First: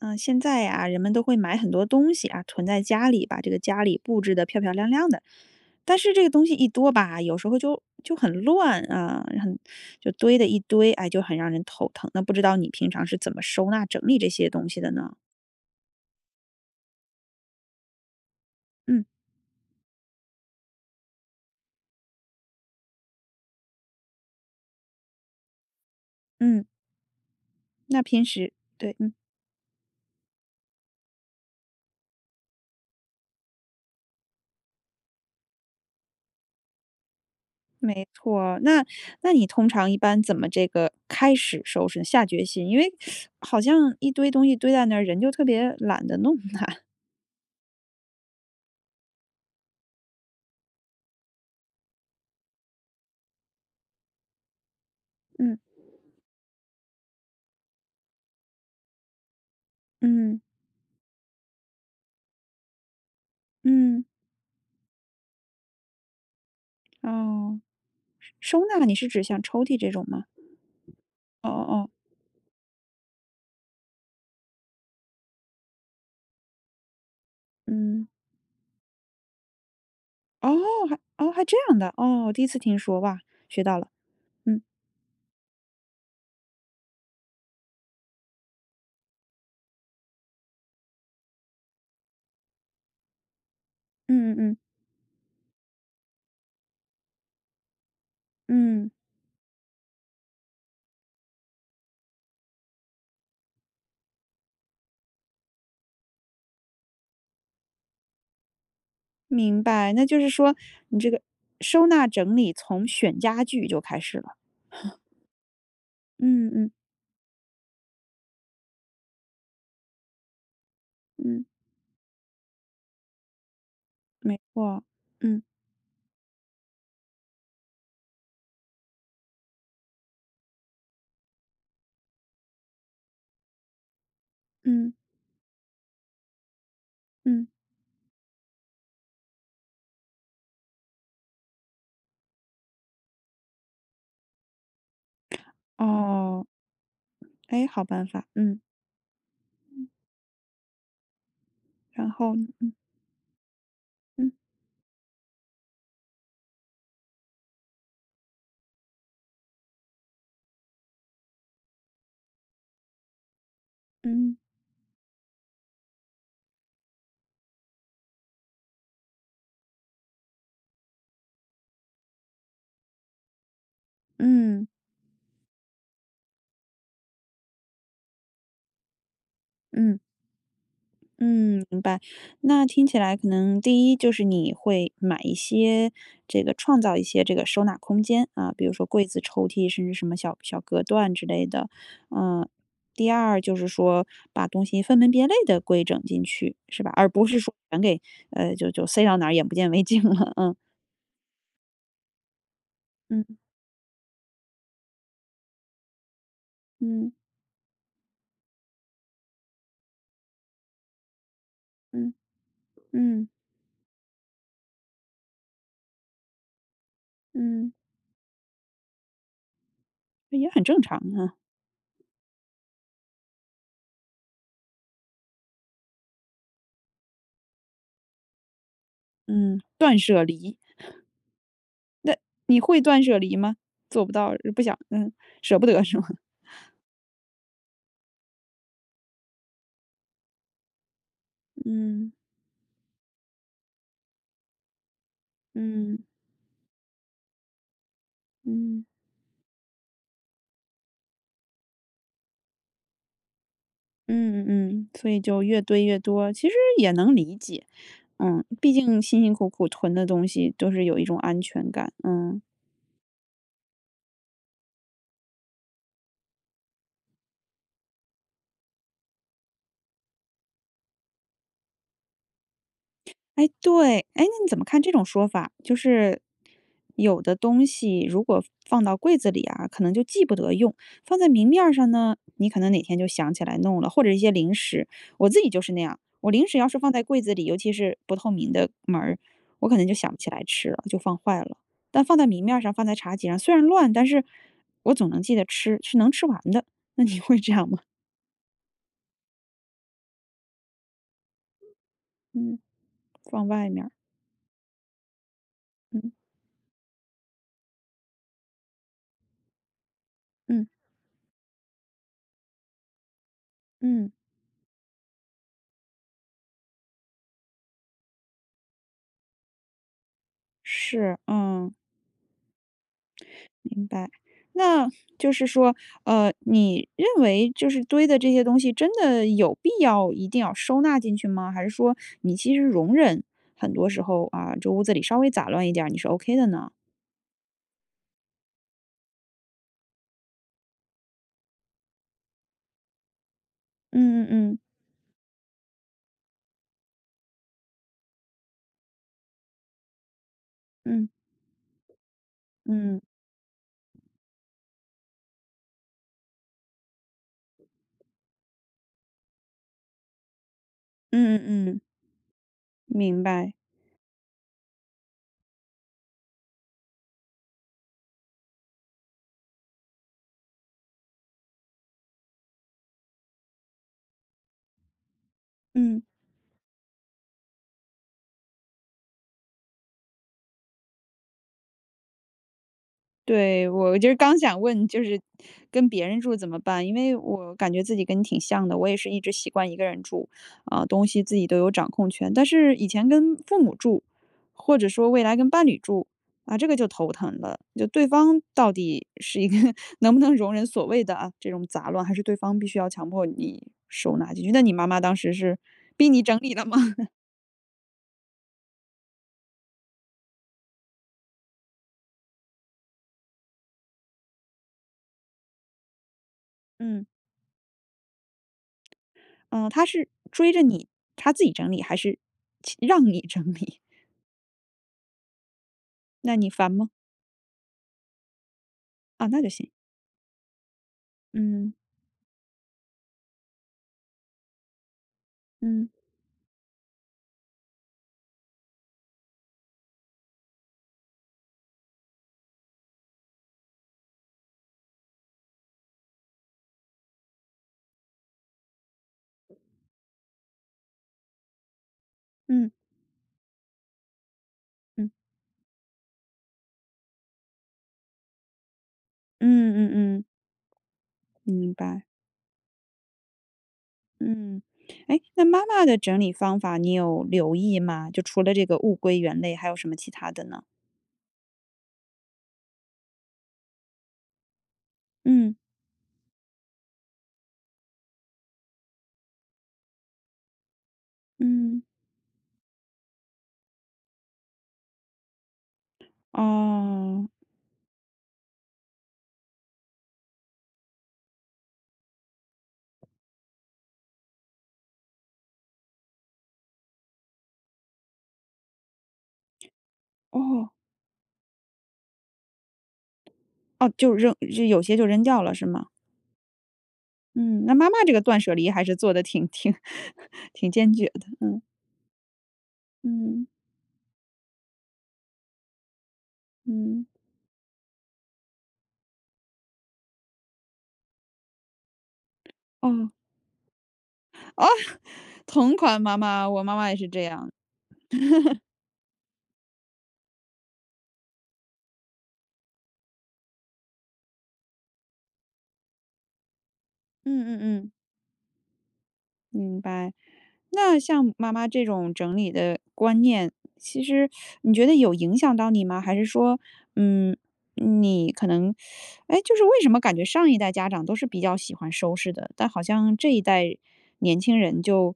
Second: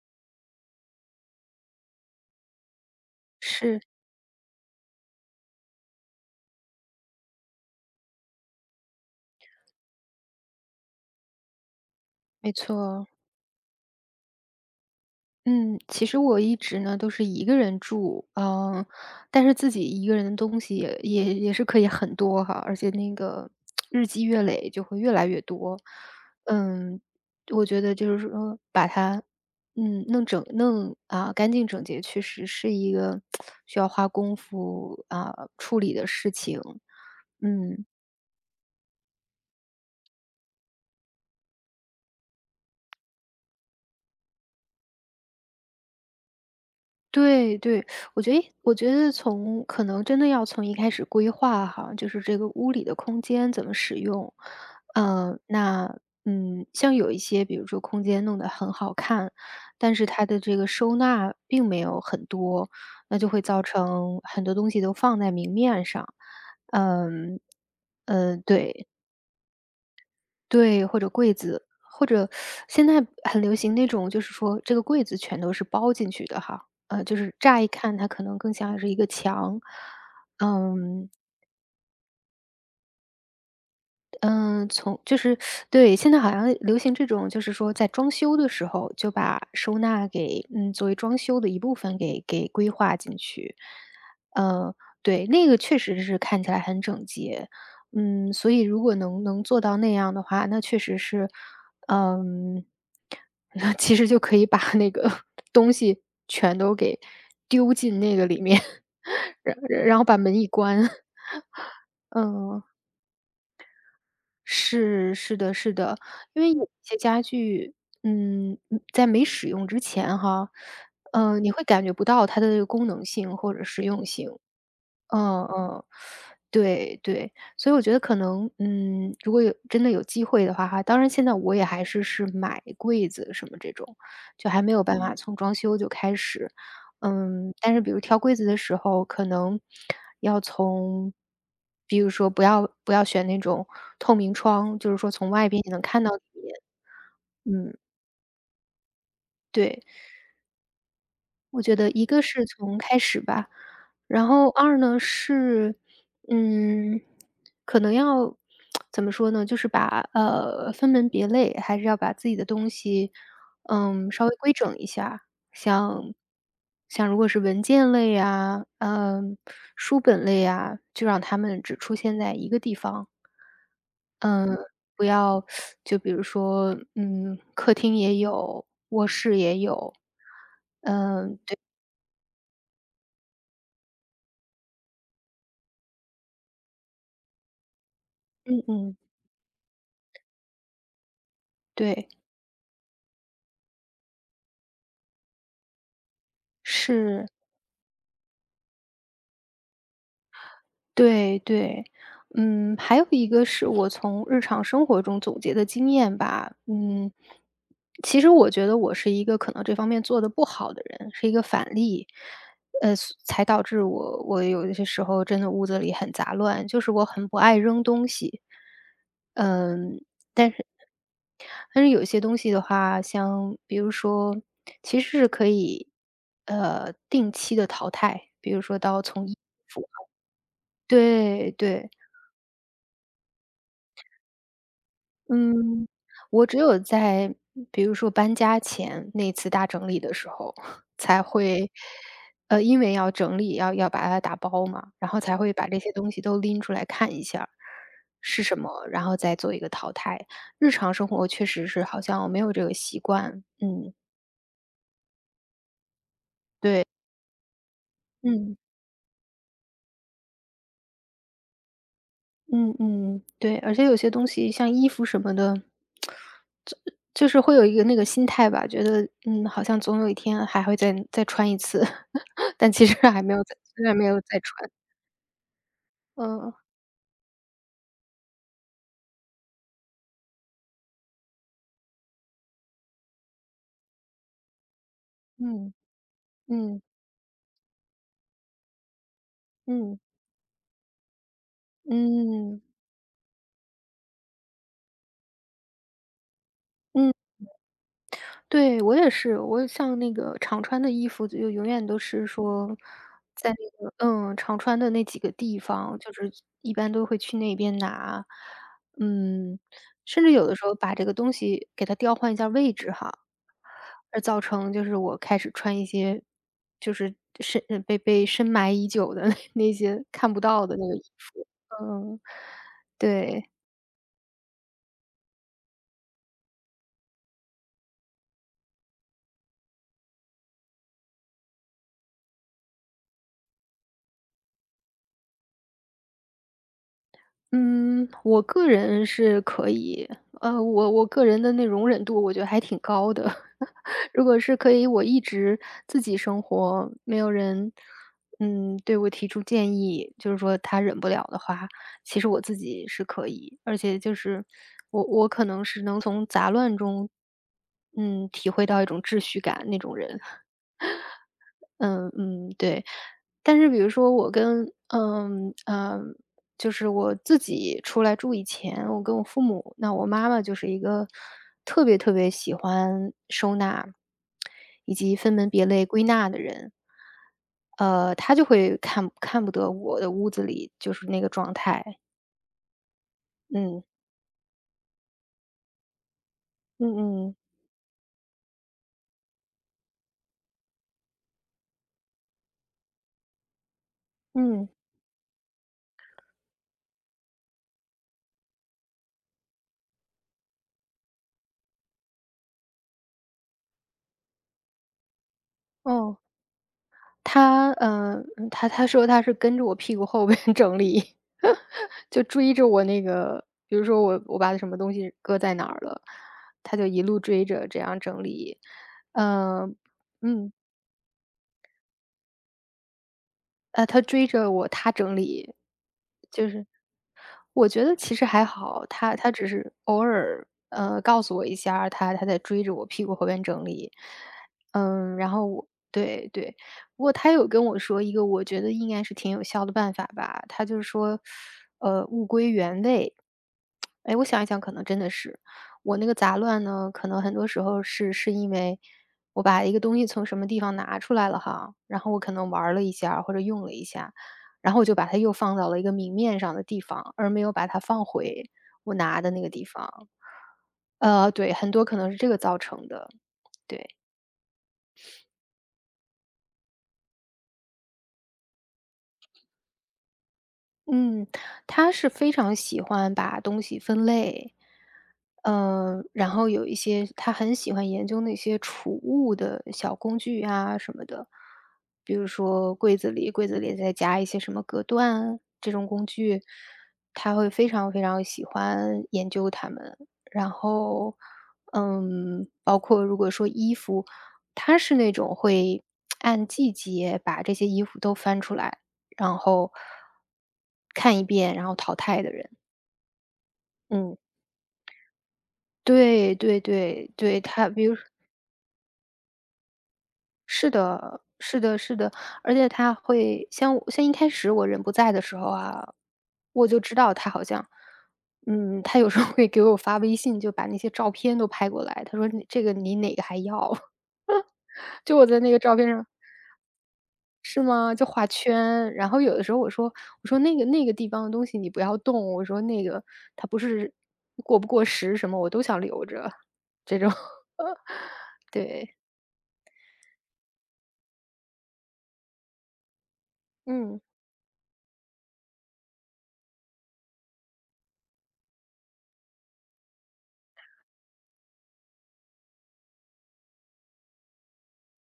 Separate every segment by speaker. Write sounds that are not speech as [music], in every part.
Speaker 1: 嗯，现在呀，人们都会买很多东西啊，囤在家里，把这个
Speaker 2: 是，
Speaker 1: 家里布置得漂漂亮亮的。但是这个东西一多吧，有时候就很乱啊，很就堆的一堆，哎，就很让人头疼。那不知
Speaker 2: 没
Speaker 1: 道你
Speaker 2: 错
Speaker 1: 平常
Speaker 2: 哦。
Speaker 1: 是怎么收纳整理这些东西的呢？
Speaker 2: 嗯，其实我一直呢都是一个人住，
Speaker 1: 嗯
Speaker 2: 但是自己一个人的东西也是可以很多哈，而且那个日积月累就会越来越多。
Speaker 1: 嗯，
Speaker 2: 嗯，我觉得
Speaker 1: 那
Speaker 2: 就
Speaker 1: 平
Speaker 2: 是
Speaker 1: 时
Speaker 2: 说把
Speaker 1: 对，嗯，
Speaker 2: 它，弄啊，干净整洁，确实是一个 [tsk] 需要花功夫啊处理的事情。嗯，
Speaker 1: 没错。那那你通常一般怎么这个开始收拾，下决心？因为好像一堆东西堆在那儿，人就特别懒得弄它。
Speaker 2: 对对，我觉得可能真的要从一开始规划哈，就是这个屋里的空间怎么使用。嗯，
Speaker 1: [laughs] 嗯
Speaker 2: 那像有一些比如说空间弄得很好看，但是它的
Speaker 1: 嗯
Speaker 2: 这个收纳并没有很多，那就会造
Speaker 1: 嗯，
Speaker 2: 成很多东西都放在明面上。呃嗯，
Speaker 1: 哦。收纳
Speaker 2: 对。
Speaker 1: 你是指像抽屉这种吗？
Speaker 2: 对，或者柜
Speaker 1: 哦哦
Speaker 2: 子，
Speaker 1: 哦，
Speaker 2: 或者现在很流行那种，就是说这个柜子全都是包进去的哈，就是乍一看
Speaker 1: 嗯，
Speaker 2: 它可能更像是一个墙，
Speaker 1: 哦，还
Speaker 2: 嗯，
Speaker 1: 哦还这样的，哦，我第一次听说，哇，学到了，嗯
Speaker 2: 嗯，从就是对，现在好像流行这种，就是说在装修的时候就把收纳给作为装修的一部分给规划进去。
Speaker 1: 嗯嗯
Speaker 2: 呃，对，那个确实是看起来很整洁。所以如
Speaker 1: 嗯，
Speaker 2: 果能做到那样的话，那确实是，嗯，[laughs] 那其实就可以把那个 [laughs] 东西全都给丢进那个里面，[laughs] 然
Speaker 1: 明白，
Speaker 2: 然
Speaker 1: 那
Speaker 2: 后把
Speaker 1: 就是
Speaker 2: 门一
Speaker 1: 说
Speaker 2: 关。[laughs]
Speaker 1: 你这个收纳整理
Speaker 2: 嗯
Speaker 1: 从选家具就开始了，
Speaker 2: 是是的是的，因
Speaker 1: 嗯
Speaker 2: 为有一
Speaker 1: 嗯
Speaker 2: 些家具，在没使用之前哈，
Speaker 1: 嗯，
Speaker 2: 你会感觉不到它的功能性或者实用性。
Speaker 1: 没错，嗯
Speaker 2: 嗯嗯，对对，所以我觉得可能，如果真的有机会的话哈，当然现在我也还是买柜子什么这种，就还没有
Speaker 1: 嗯
Speaker 2: 办法从装修就开始。
Speaker 1: 嗯，
Speaker 2: 但是比如挑柜子的时候，可能要从比如说不要选那种透明窗，就是说从外边你能看到里
Speaker 1: 哦，
Speaker 2: 面。
Speaker 1: 哎，
Speaker 2: 嗯，
Speaker 1: 好办法，嗯，
Speaker 2: 对。我觉得一
Speaker 1: 然
Speaker 2: 个
Speaker 1: 后
Speaker 2: 是
Speaker 1: 呢嗯
Speaker 2: 从开始吧，然
Speaker 1: 嗯
Speaker 2: 后二呢是，嗯，可能要怎么说呢，就是把分门别类，还是要把自己的东西，稍
Speaker 1: 嗯
Speaker 2: 微规整一下。像像如果是文件类呀，书本类呀，就让他们只出现在一个地方。嗯，呃
Speaker 1: 嗯
Speaker 2: 不要就比如说，客厅也有，卧室也有。
Speaker 1: 嗯。嗯，明白。那听起来可能第一就是你会买一些这个创造一些这个收纳空间啊，
Speaker 2: 嗯
Speaker 1: 比如说
Speaker 2: 嗯，
Speaker 1: 柜子、抽屉，甚至什么小小隔断之类的。
Speaker 2: 对，
Speaker 1: 嗯，第二就是说把东西分门别类的规整进去，是吧？而不
Speaker 2: 是，
Speaker 1: 是说全给就塞到哪儿眼不见为净了。[laughs] 嗯
Speaker 2: 对对。还有
Speaker 1: 嗯
Speaker 2: 一个是我从日常生活中总结的经验吧。嗯，
Speaker 1: 嗯
Speaker 2: 其实我觉得我是一个可能这方面做的不好的人，是一个反例，
Speaker 1: 嗯
Speaker 2: 所
Speaker 1: 嗯
Speaker 2: 才导致我有一些时候真的屋子里很杂乱，就是我很不爱
Speaker 1: 嗯，
Speaker 2: 扔东西。嗯，
Speaker 1: 也很正常啊。
Speaker 2: 但是有些东西的话，像比如说，其实是可以，定期的淘汰，比如说到从
Speaker 1: 嗯，断舍离，
Speaker 2: 对对，
Speaker 1: 你会断舍离吗？做不到，不想，嗯，舍不得
Speaker 2: 嗯，
Speaker 1: 是吗？
Speaker 2: 我只有在比如说搬家前那次大整理的时候，[laughs] 才会，
Speaker 1: 嗯。
Speaker 2: 因为要整理，要把它打包嘛，然后才会把这些
Speaker 1: 嗯，
Speaker 2: 东西都拎出来看一下儿是什
Speaker 1: 嗯，
Speaker 2: 么，然后再做一个淘汰。日常生活确实是好像我没有这个习惯，
Speaker 1: 嗯嗯，所以就越堆越多，其实
Speaker 2: 对，
Speaker 1: 也能理解。嗯，
Speaker 2: 嗯
Speaker 1: 毕竟辛辛苦苦囤的东西都是有一种安全感，嗯。
Speaker 2: 嗯嗯，对，而且有些东西像衣服什么的，就是会有一个那个心态吧，觉得好像总有一天还会再穿一次。但其实还没有
Speaker 1: 哎，对，哎，那
Speaker 2: 再
Speaker 1: 你怎么
Speaker 2: 穿。
Speaker 1: 看这种说法？就是
Speaker 2: 嗯，
Speaker 1: 有的东西如果放到柜子里啊，可能就记不得用；放在明面儿上呢，你可能哪天就想起来弄了，或者一些零食。我自己就是
Speaker 2: 嗯，
Speaker 1: 那样，我零食要是
Speaker 2: 嗯，
Speaker 1: 放在柜子里，尤其是不透明的门儿，我可能就
Speaker 2: 嗯，
Speaker 1: 想不起来吃了，就放坏了。但放在明面儿
Speaker 2: 嗯，
Speaker 1: 上，放在茶几上，虽然乱，但是我总能记得吃，是能吃完的。那
Speaker 2: 嗯，
Speaker 1: 你会这样吗？
Speaker 2: 对，我也是，我像那个常穿的衣服就永远都是
Speaker 1: 嗯，
Speaker 2: 说
Speaker 1: 放
Speaker 2: 在
Speaker 1: 外面
Speaker 2: 那
Speaker 1: 儿，
Speaker 2: 个常穿的那几个地方，
Speaker 1: 嗯
Speaker 2: 就是一般都会去那边拿。嗯，甚至有的时
Speaker 1: 嗯
Speaker 2: 候把这个东西给它调换一下位置哈。
Speaker 1: 嗯，
Speaker 2: 而造成就是我开始穿一些，就是被深埋已久的 [laughs] 那些看不到的那个衣
Speaker 1: 是，
Speaker 2: 服，
Speaker 1: 嗯。
Speaker 2: 嗯，对。
Speaker 1: 明白，那就是说，你认为就是堆的这些东西，真的有必要一定要收纳进去吗？还是说你其实容忍很多时候啊，这屋子里稍微杂乱一点儿，你是 OK 的呢？
Speaker 2: 嗯，我个人是可以，我个人的那容忍度我觉得还挺高的。[laughs] 如
Speaker 1: 嗯
Speaker 2: 果是
Speaker 1: 嗯
Speaker 2: 可以我一直自己生活，没有人，对我提出建议，就是说他忍
Speaker 1: 嗯
Speaker 2: 不了的话，其实我自己
Speaker 1: 嗯嗯
Speaker 2: 是可以，而且就是我可能是能从杂乱中，体会到一种秩序感那种人。
Speaker 1: 嗯嗯嗯，
Speaker 2: 嗯嗯，对。
Speaker 1: 明白，
Speaker 2: 但是比如说我跟就是我自己出来住以前，我跟我父母那我妈妈就是一个特别特别喜欢收纳，以及分门别类
Speaker 1: 嗯。
Speaker 2: 归纳的人。她就会看不得我的屋子里就是那个状态。
Speaker 1: 对，
Speaker 2: 嗯，
Speaker 1: 我就是刚想问，就是跟别人住怎么办？因
Speaker 2: 嗯
Speaker 1: 为
Speaker 2: 嗯，
Speaker 1: 我感觉自己跟你挺像的，我也是一直习惯一个人住，啊，东西自己都有掌控权。但是以前跟父母住，
Speaker 2: 嗯，
Speaker 1: 或者说未来跟伴侣住，啊，这个就头疼了。就对方到底是一个 [laughs] 能不能容忍所谓的啊这种杂乱，还是对方必须要强迫你收纳进去？那你妈妈当时是逼
Speaker 2: 哦。
Speaker 1: 你整理了吗？[laughs]
Speaker 2: 他说他是跟着我屁股后边整理，[laughs] 就追着我那个比如说我把什么东西搁在哪儿了，他就一
Speaker 1: 嗯
Speaker 2: 路追着这样整理。
Speaker 1: 嗯，
Speaker 2: 嗯
Speaker 1: 她是追
Speaker 2: 嗯，
Speaker 1: 着你，她自己整理，还是其让你整理？
Speaker 2: 啊，他追着我，他整理，
Speaker 1: [laughs] 那
Speaker 2: 就
Speaker 1: 你
Speaker 2: 是
Speaker 1: 烦吗？
Speaker 2: 我觉得其实还好，他
Speaker 1: 啊，
Speaker 2: 他
Speaker 1: 那
Speaker 2: 只
Speaker 1: 就行。
Speaker 2: 是偶尔，告诉我一
Speaker 1: 嗯
Speaker 2: 下儿他在追着我屁股后边整理。然后
Speaker 1: 嗯
Speaker 2: 对对，不过他有跟我说一个我觉得应该是挺有效的办法吧，他就是说，物归原位。哎，我想一想，可能真的是我那个杂乱呢，可能很多时候是因为我把一个东西从什么地方拿出来了哈，然后我可能玩
Speaker 1: 嗯
Speaker 2: 儿了一下儿或者用了一下，然后我就把
Speaker 1: 嗯
Speaker 2: 它又放到了一个明面上的地方，而没有把它放回我拿的那个地
Speaker 1: 嗯
Speaker 2: 方。
Speaker 1: 嗯嗯，
Speaker 2: 对，很
Speaker 1: 明
Speaker 2: 多可
Speaker 1: 白。
Speaker 2: 能是这个造成的，对。
Speaker 1: 嗯，哎，那妈妈的整理方法你有留意吗？就除了这个物归原类，还有什么其他的呢？
Speaker 2: 嗯，他是非常喜欢把东西分类，
Speaker 1: 嗯
Speaker 2: 然后有一些他很喜欢研究那些储物的小工具啊什么的，
Speaker 1: 嗯，
Speaker 2: 比如说柜子里再加一些什么隔断这种工具，
Speaker 1: 哦
Speaker 2: 他会非常非常喜欢研究它们。然后，包括如果说衣服，他是那种会 [tsk] 按季节把这些衣服都翻出来。然后
Speaker 1: 哦
Speaker 2: 看一遍，然后淘汰的人。
Speaker 1: 哦，就
Speaker 2: 嗯。
Speaker 1: 扔，就有些就扔掉了是吗？
Speaker 2: 对对对对，
Speaker 1: 嗯，
Speaker 2: 他
Speaker 1: 那
Speaker 2: 比
Speaker 1: 妈
Speaker 2: 如
Speaker 1: 妈
Speaker 2: 说
Speaker 1: 这个断舍离还是做的挺挺 [laughs] 挺
Speaker 2: 是
Speaker 1: 坚决
Speaker 2: 的
Speaker 1: 的。嗯
Speaker 2: 是的是的，而且他
Speaker 1: 嗯
Speaker 2: 会像一开始我人不在的时候啊，我就知
Speaker 1: 嗯，
Speaker 2: 道他好像他有时候会给我发微信，就把那些照片都拍过来，他说：“你这个你
Speaker 1: 哦
Speaker 2: 哪个还要？”
Speaker 1: 哦，
Speaker 2: [laughs] 就
Speaker 1: [laughs]
Speaker 2: 我在那个
Speaker 1: 同
Speaker 2: 照片
Speaker 1: 款
Speaker 2: 上
Speaker 1: 妈妈，我妈妈也是这样。
Speaker 2: 是吗？就画圈，然后有的时候我说：那个地方的东西你不要动。”我说：“那个它不是过不过时什么，我都想留着。”这种。
Speaker 1: 嗯嗯嗯，
Speaker 2: [laughs] 对，
Speaker 1: 明白。那像妈妈这种整理的观念，
Speaker 2: 嗯，
Speaker 1: 其实你觉得有影响到你吗？还是说，嗯，你可能，哎，就是为什么感觉上一代家长都是比较喜欢收拾的，但好像这一代年轻人就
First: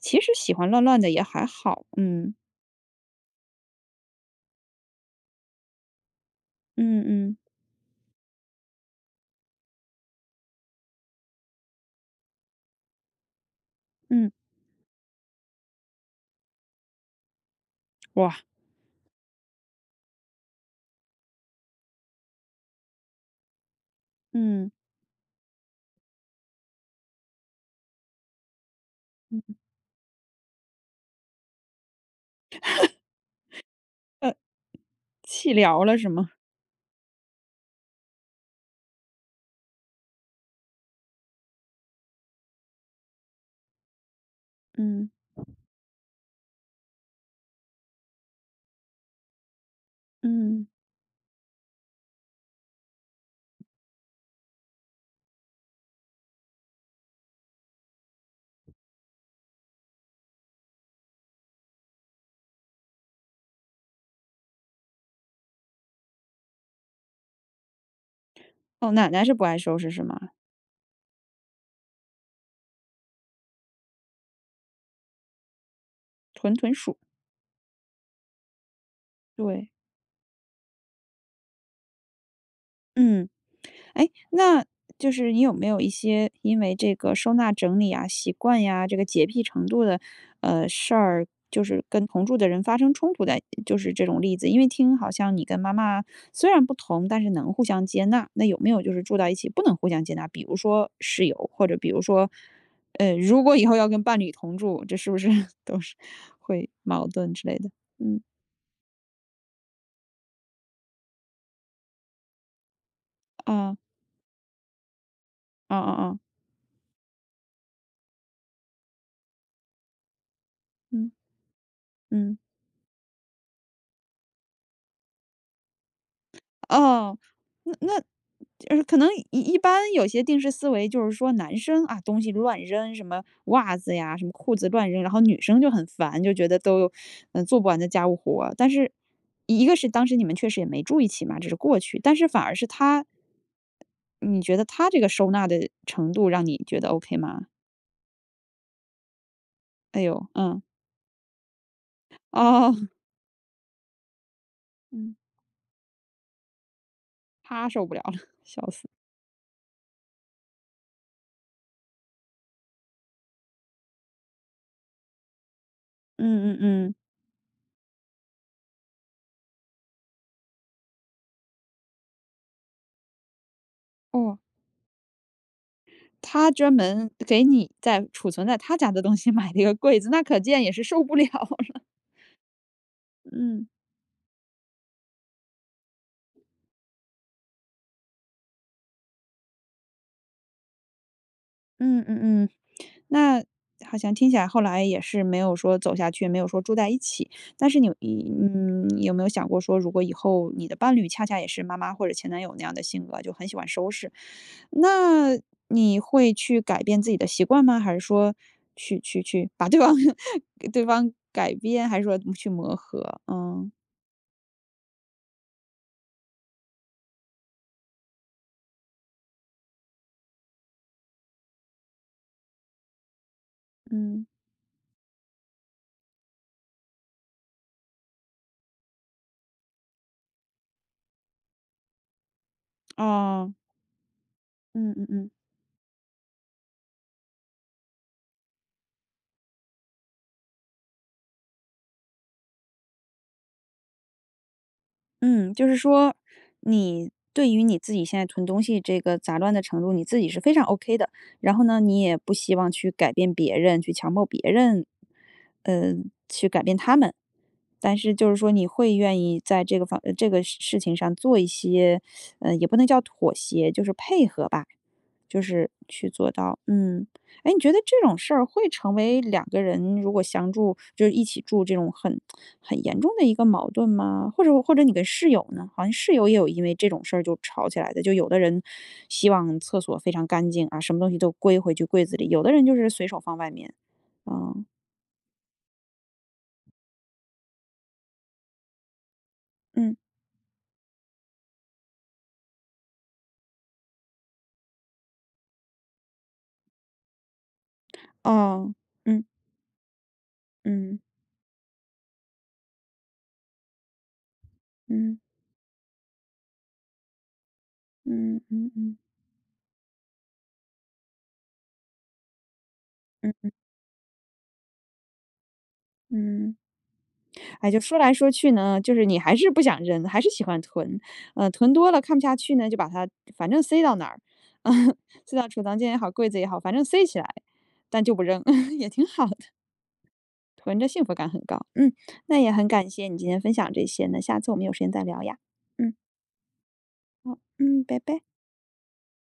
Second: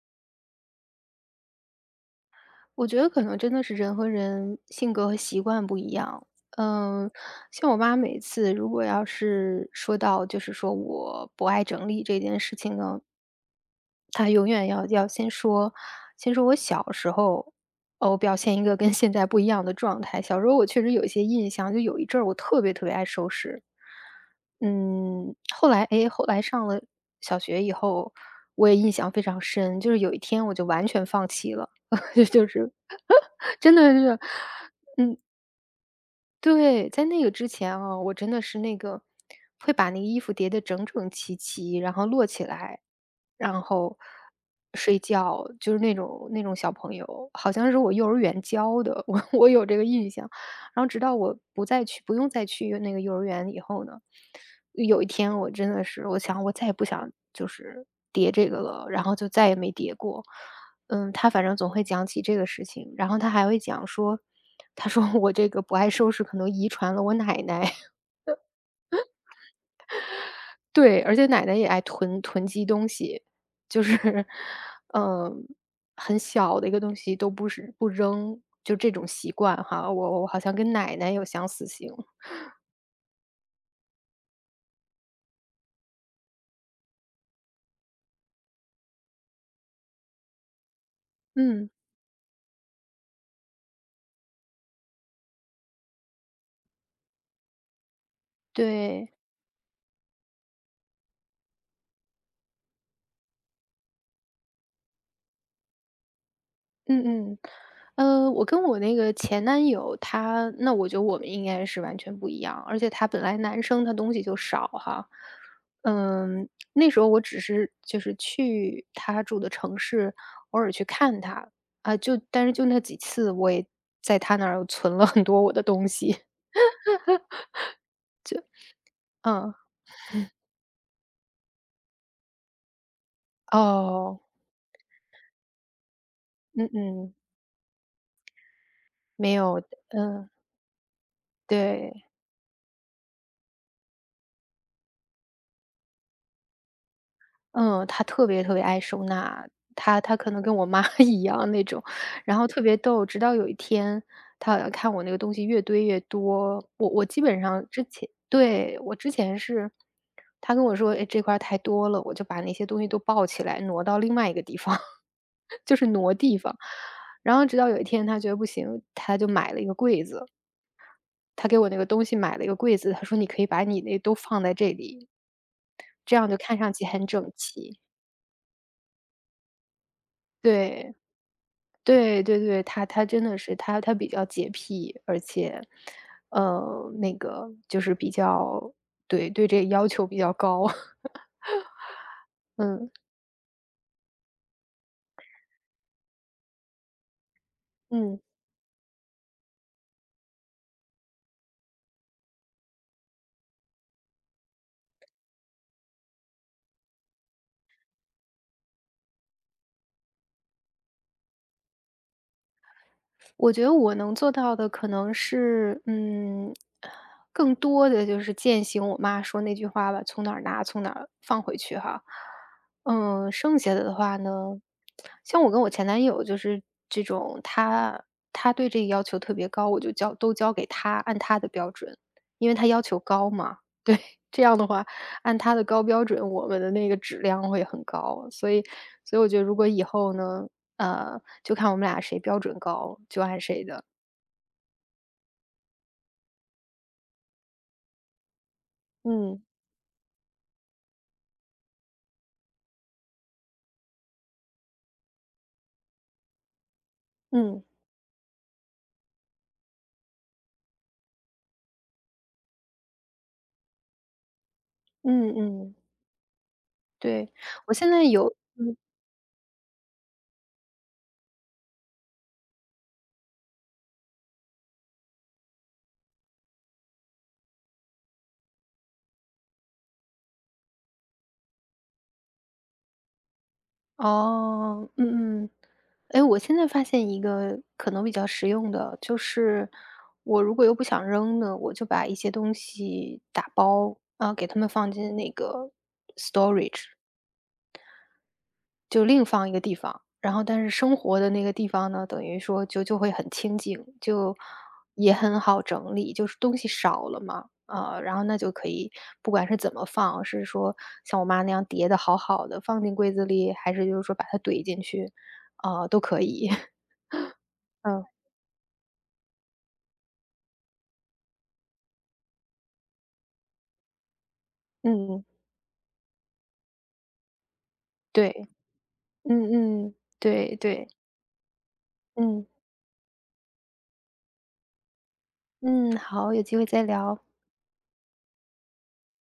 Speaker 1: 其实喜欢乱乱的也还好，嗯
Speaker 2: 我觉得可能真的是人和人性格和习惯不一样。
Speaker 1: 嗯
Speaker 2: 嗯，
Speaker 1: 嗯
Speaker 2: 像我妈每次如果要是说到就是说我不爱整理这件事情呢他
Speaker 1: 嗯，
Speaker 2: 永远要先说我小时候，哦，我
Speaker 1: 哇，
Speaker 2: 表现一个跟现在不一样的状态。小时候我确实有一些印象，就有一阵儿我特别特别爱收拾。
Speaker 1: 嗯，
Speaker 2: 后来诶，后来上了小学以后，我也印象非
Speaker 1: 嗯
Speaker 2: 常深，就是有一天我就完全放弃了，[laughs] 就是 [laughs] 真的是。
Speaker 1: 呃，气聊了是吗？
Speaker 2: 对，在那个之前啊，我真的是那个会把那个衣服叠得整整齐齐，然后摞起来，然后睡
Speaker 1: 嗯
Speaker 2: 觉，就是那种小朋友，好像是我幼儿园教的，我有这个印象。
Speaker 1: 嗯，
Speaker 2: 然后直到我不再去，不用再去那个幼儿园以后呢，有一天我真的是，我想我再也不想就是叠这个了，然后就再也没叠过。他反正总会讲起这个事情，然后他还会讲说，他说我这个不爱收拾，可能遗传了我奶奶。[laughs]
Speaker 1: 哦，奶奶是不爱收拾是吗？
Speaker 2: 对，而且奶奶也爱囤积东西，就是 [laughs]，嗯，很
Speaker 1: 屯
Speaker 2: 小的
Speaker 1: 屯
Speaker 2: 一个东
Speaker 1: 鼠，
Speaker 2: 西都不扔，就这种习惯
Speaker 1: 对，
Speaker 2: 哈，我好像跟奶奶有相似性。
Speaker 1: 嗯。哎，那就是你有没有一些因为这个收纳整理啊、习惯呀、这个洁癖程度的事儿，就
Speaker 2: 嗯，
Speaker 1: 是跟同住的人发生冲突的，就是这种例子？因为听好像你跟妈妈虽然不同，但是能互相接纳。那有没有就是
Speaker 2: 对。
Speaker 1: 住到一起不能互相接纳？比如说室友，或者比如说，如果以后要跟伴侣同住，这是不是 [laughs] 都是会
Speaker 2: 嗯
Speaker 1: 矛盾
Speaker 2: 嗯，
Speaker 1: 之类的？嗯
Speaker 2: 我跟我那个前男友，那我觉得我们应该是完全不一样，而且他本来男
Speaker 1: 啊
Speaker 2: 生他东西就少哈，
Speaker 1: 啊啊啊，
Speaker 2: 嗯，那时候我只是就是去他住的城市，偶尔去看
Speaker 1: 嗯
Speaker 2: 他啊，
Speaker 1: 嗯。
Speaker 2: 但是就那几次，我也在他那儿存了很多我的东西，
Speaker 1: 哦，那那可能一
Speaker 2: 嗯，
Speaker 1: 一般有些定式思维就是说男生啊，东西乱扔，什么袜子呀，
Speaker 2: 哦，
Speaker 1: 什么裤子乱扔，然后女生就很烦，就觉得
Speaker 2: 嗯
Speaker 1: 都有
Speaker 2: 嗯，
Speaker 1: 嗯做不完的家务活。但是
Speaker 2: 没有，
Speaker 1: 一个是当时你
Speaker 2: 嗯，
Speaker 1: 们确实也没住一起嘛，只是过去，
Speaker 2: 对，
Speaker 1: 但是反而是他，你觉得他这个收纳的程度让你觉得 OK 吗？
Speaker 2: 嗯，他特别特别爱收纳，
Speaker 1: 哎
Speaker 2: 他
Speaker 1: 呦，
Speaker 2: 可能跟
Speaker 1: 嗯，
Speaker 2: 我妈 [laughs] 一样那种，然后特
Speaker 1: 哦，
Speaker 2: 别逗。直到有一天，他好像看我那
Speaker 1: 嗯，
Speaker 2: 个东西越堆越多，我基本上
Speaker 1: 他
Speaker 2: 之
Speaker 1: 受不了
Speaker 2: 前
Speaker 1: 了，[laughs] 笑
Speaker 2: 对
Speaker 1: 死，
Speaker 2: 我之前是，他跟我说，哎，这块儿太多了，我就把那些东西都抱起来挪到另外一个地方，[laughs] 就是挪地方。
Speaker 1: 嗯嗯嗯，
Speaker 2: 然后直到有一天，他觉得不行，他就买了一个柜子，他给我那个东西买了一个柜子，他说你可以把你那都
Speaker 1: 哦。
Speaker 2: 放在这里，这样就
Speaker 1: 他
Speaker 2: 看上
Speaker 1: 专
Speaker 2: 去很
Speaker 1: 门
Speaker 2: 整
Speaker 1: 给你
Speaker 2: 齐。
Speaker 1: 在储存在他家的东西 [laughs] 买了一个柜子，那可见也是
Speaker 2: 对，
Speaker 1: 受不了了。
Speaker 2: 对对对，他真的是
Speaker 1: 嗯
Speaker 2: 他比较洁癖，而且，那个就是比较对，对这个要求比较高，[laughs]
Speaker 1: 嗯嗯嗯。
Speaker 2: 嗯，
Speaker 1: 那好像听起来后来也是没有说走下去，没有说住在一起。但是你
Speaker 2: 嗯。
Speaker 1: 你嗯，有没有想过说，如果以后你的伴侣恰恰也是妈妈或者前男友那样的性格，就很喜欢收拾，那你会去改变自己的习惯吗？还是说去把对方 [laughs] 给对方改变，还是说去磨合？
Speaker 2: 我觉
Speaker 1: 嗯，
Speaker 2: 得我能做到的可能是，更多的就是践行我妈说那句话吧，从哪儿拿从哪儿放回去哈。剩下的话
Speaker 1: 嗯。
Speaker 2: 呢，像我跟我前男友就是这种，他对这个要求特别高，我就交都交给他，按他的标准，因为他要求高
Speaker 1: 哦。
Speaker 2: 嘛。[laughs] 对，这样的话，
Speaker 1: 嗯嗯嗯，
Speaker 2: 按他的高标准，我们的那个质量会很高。所以我觉得如果以后呢，就看我们俩谁标准高，就按谁的。
Speaker 1: 嗯，就是说，你对于你自己现在囤东西这个杂
Speaker 2: 嗯，
Speaker 1: 乱的程度，你自己是非常 OK 的。然后呢，你也不希望去改变别人，去强迫别人，呃，去改变他们。
Speaker 2: 嗯，
Speaker 1: 但是就是说，你会愿意在这个这个事情上做一些，也不能叫妥协，就是配合吧，
Speaker 2: 嗯
Speaker 1: 就是
Speaker 2: 嗯，
Speaker 1: 去做到。嗯。
Speaker 2: 对，
Speaker 1: 哎，你觉
Speaker 2: 我
Speaker 1: 得
Speaker 2: 现
Speaker 1: 这
Speaker 2: 在
Speaker 1: 种事
Speaker 2: 有
Speaker 1: 儿会成为两个人如果相住，就是一起住这种很严重的一个矛盾吗？或者你跟室友呢？好像室友也有因为这种事儿就吵起来的，就有的人希望厕所非常干净啊，什么东西都归回去柜子里，有的人就是随手放外面。啊，
Speaker 2: 哦，嗯嗯。哎，我现在发现一个可能比较实用的，就是
Speaker 1: 嗯，
Speaker 2: 我如果又不想扔呢，我就把一些东西打包，啊，给他们放进那个
Speaker 1: 哦，
Speaker 2: 就
Speaker 1: 嗯
Speaker 2: 另放一个地方，然后但是生
Speaker 1: 嗯
Speaker 2: 活的那个地方呢，等于说就会很清静，就也
Speaker 1: 嗯
Speaker 2: 很好整理，就是东西少了嘛，啊，然后
Speaker 1: 嗯
Speaker 2: 那
Speaker 1: 嗯
Speaker 2: 就可
Speaker 1: 嗯
Speaker 2: 以
Speaker 1: 嗯
Speaker 2: 不管是怎么放，是说像我妈那样叠的好好的放进柜子里，还是就是说把它怼进去，啊，都可以。
Speaker 1: 嗯。
Speaker 2: [laughs]
Speaker 1: 哎，就说
Speaker 2: 嗯，
Speaker 1: 来说去呢，就是你还是不想扔，还是喜欢囤，呃，囤多了看不下去呢，就把它反正塞到哪儿，[laughs]
Speaker 2: 嗯，
Speaker 1: 塞到储藏间也好，柜子也好，反正塞起来，但就不扔，
Speaker 2: 对，
Speaker 1: [laughs] 也挺好的，
Speaker 2: 嗯嗯，
Speaker 1: [laughs]
Speaker 2: 对
Speaker 1: 囤着
Speaker 2: 对，
Speaker 1: 幸福感很高。嗯，那
Speaker 2: 嗯，
Speaker 1: 也很感谢你今天分享这些呢，下次我们有时间再聊呀。嗯，
Speaker 2: 嗯，好，有机会再聊。
Speaker 1: 好，嗯，拜拜。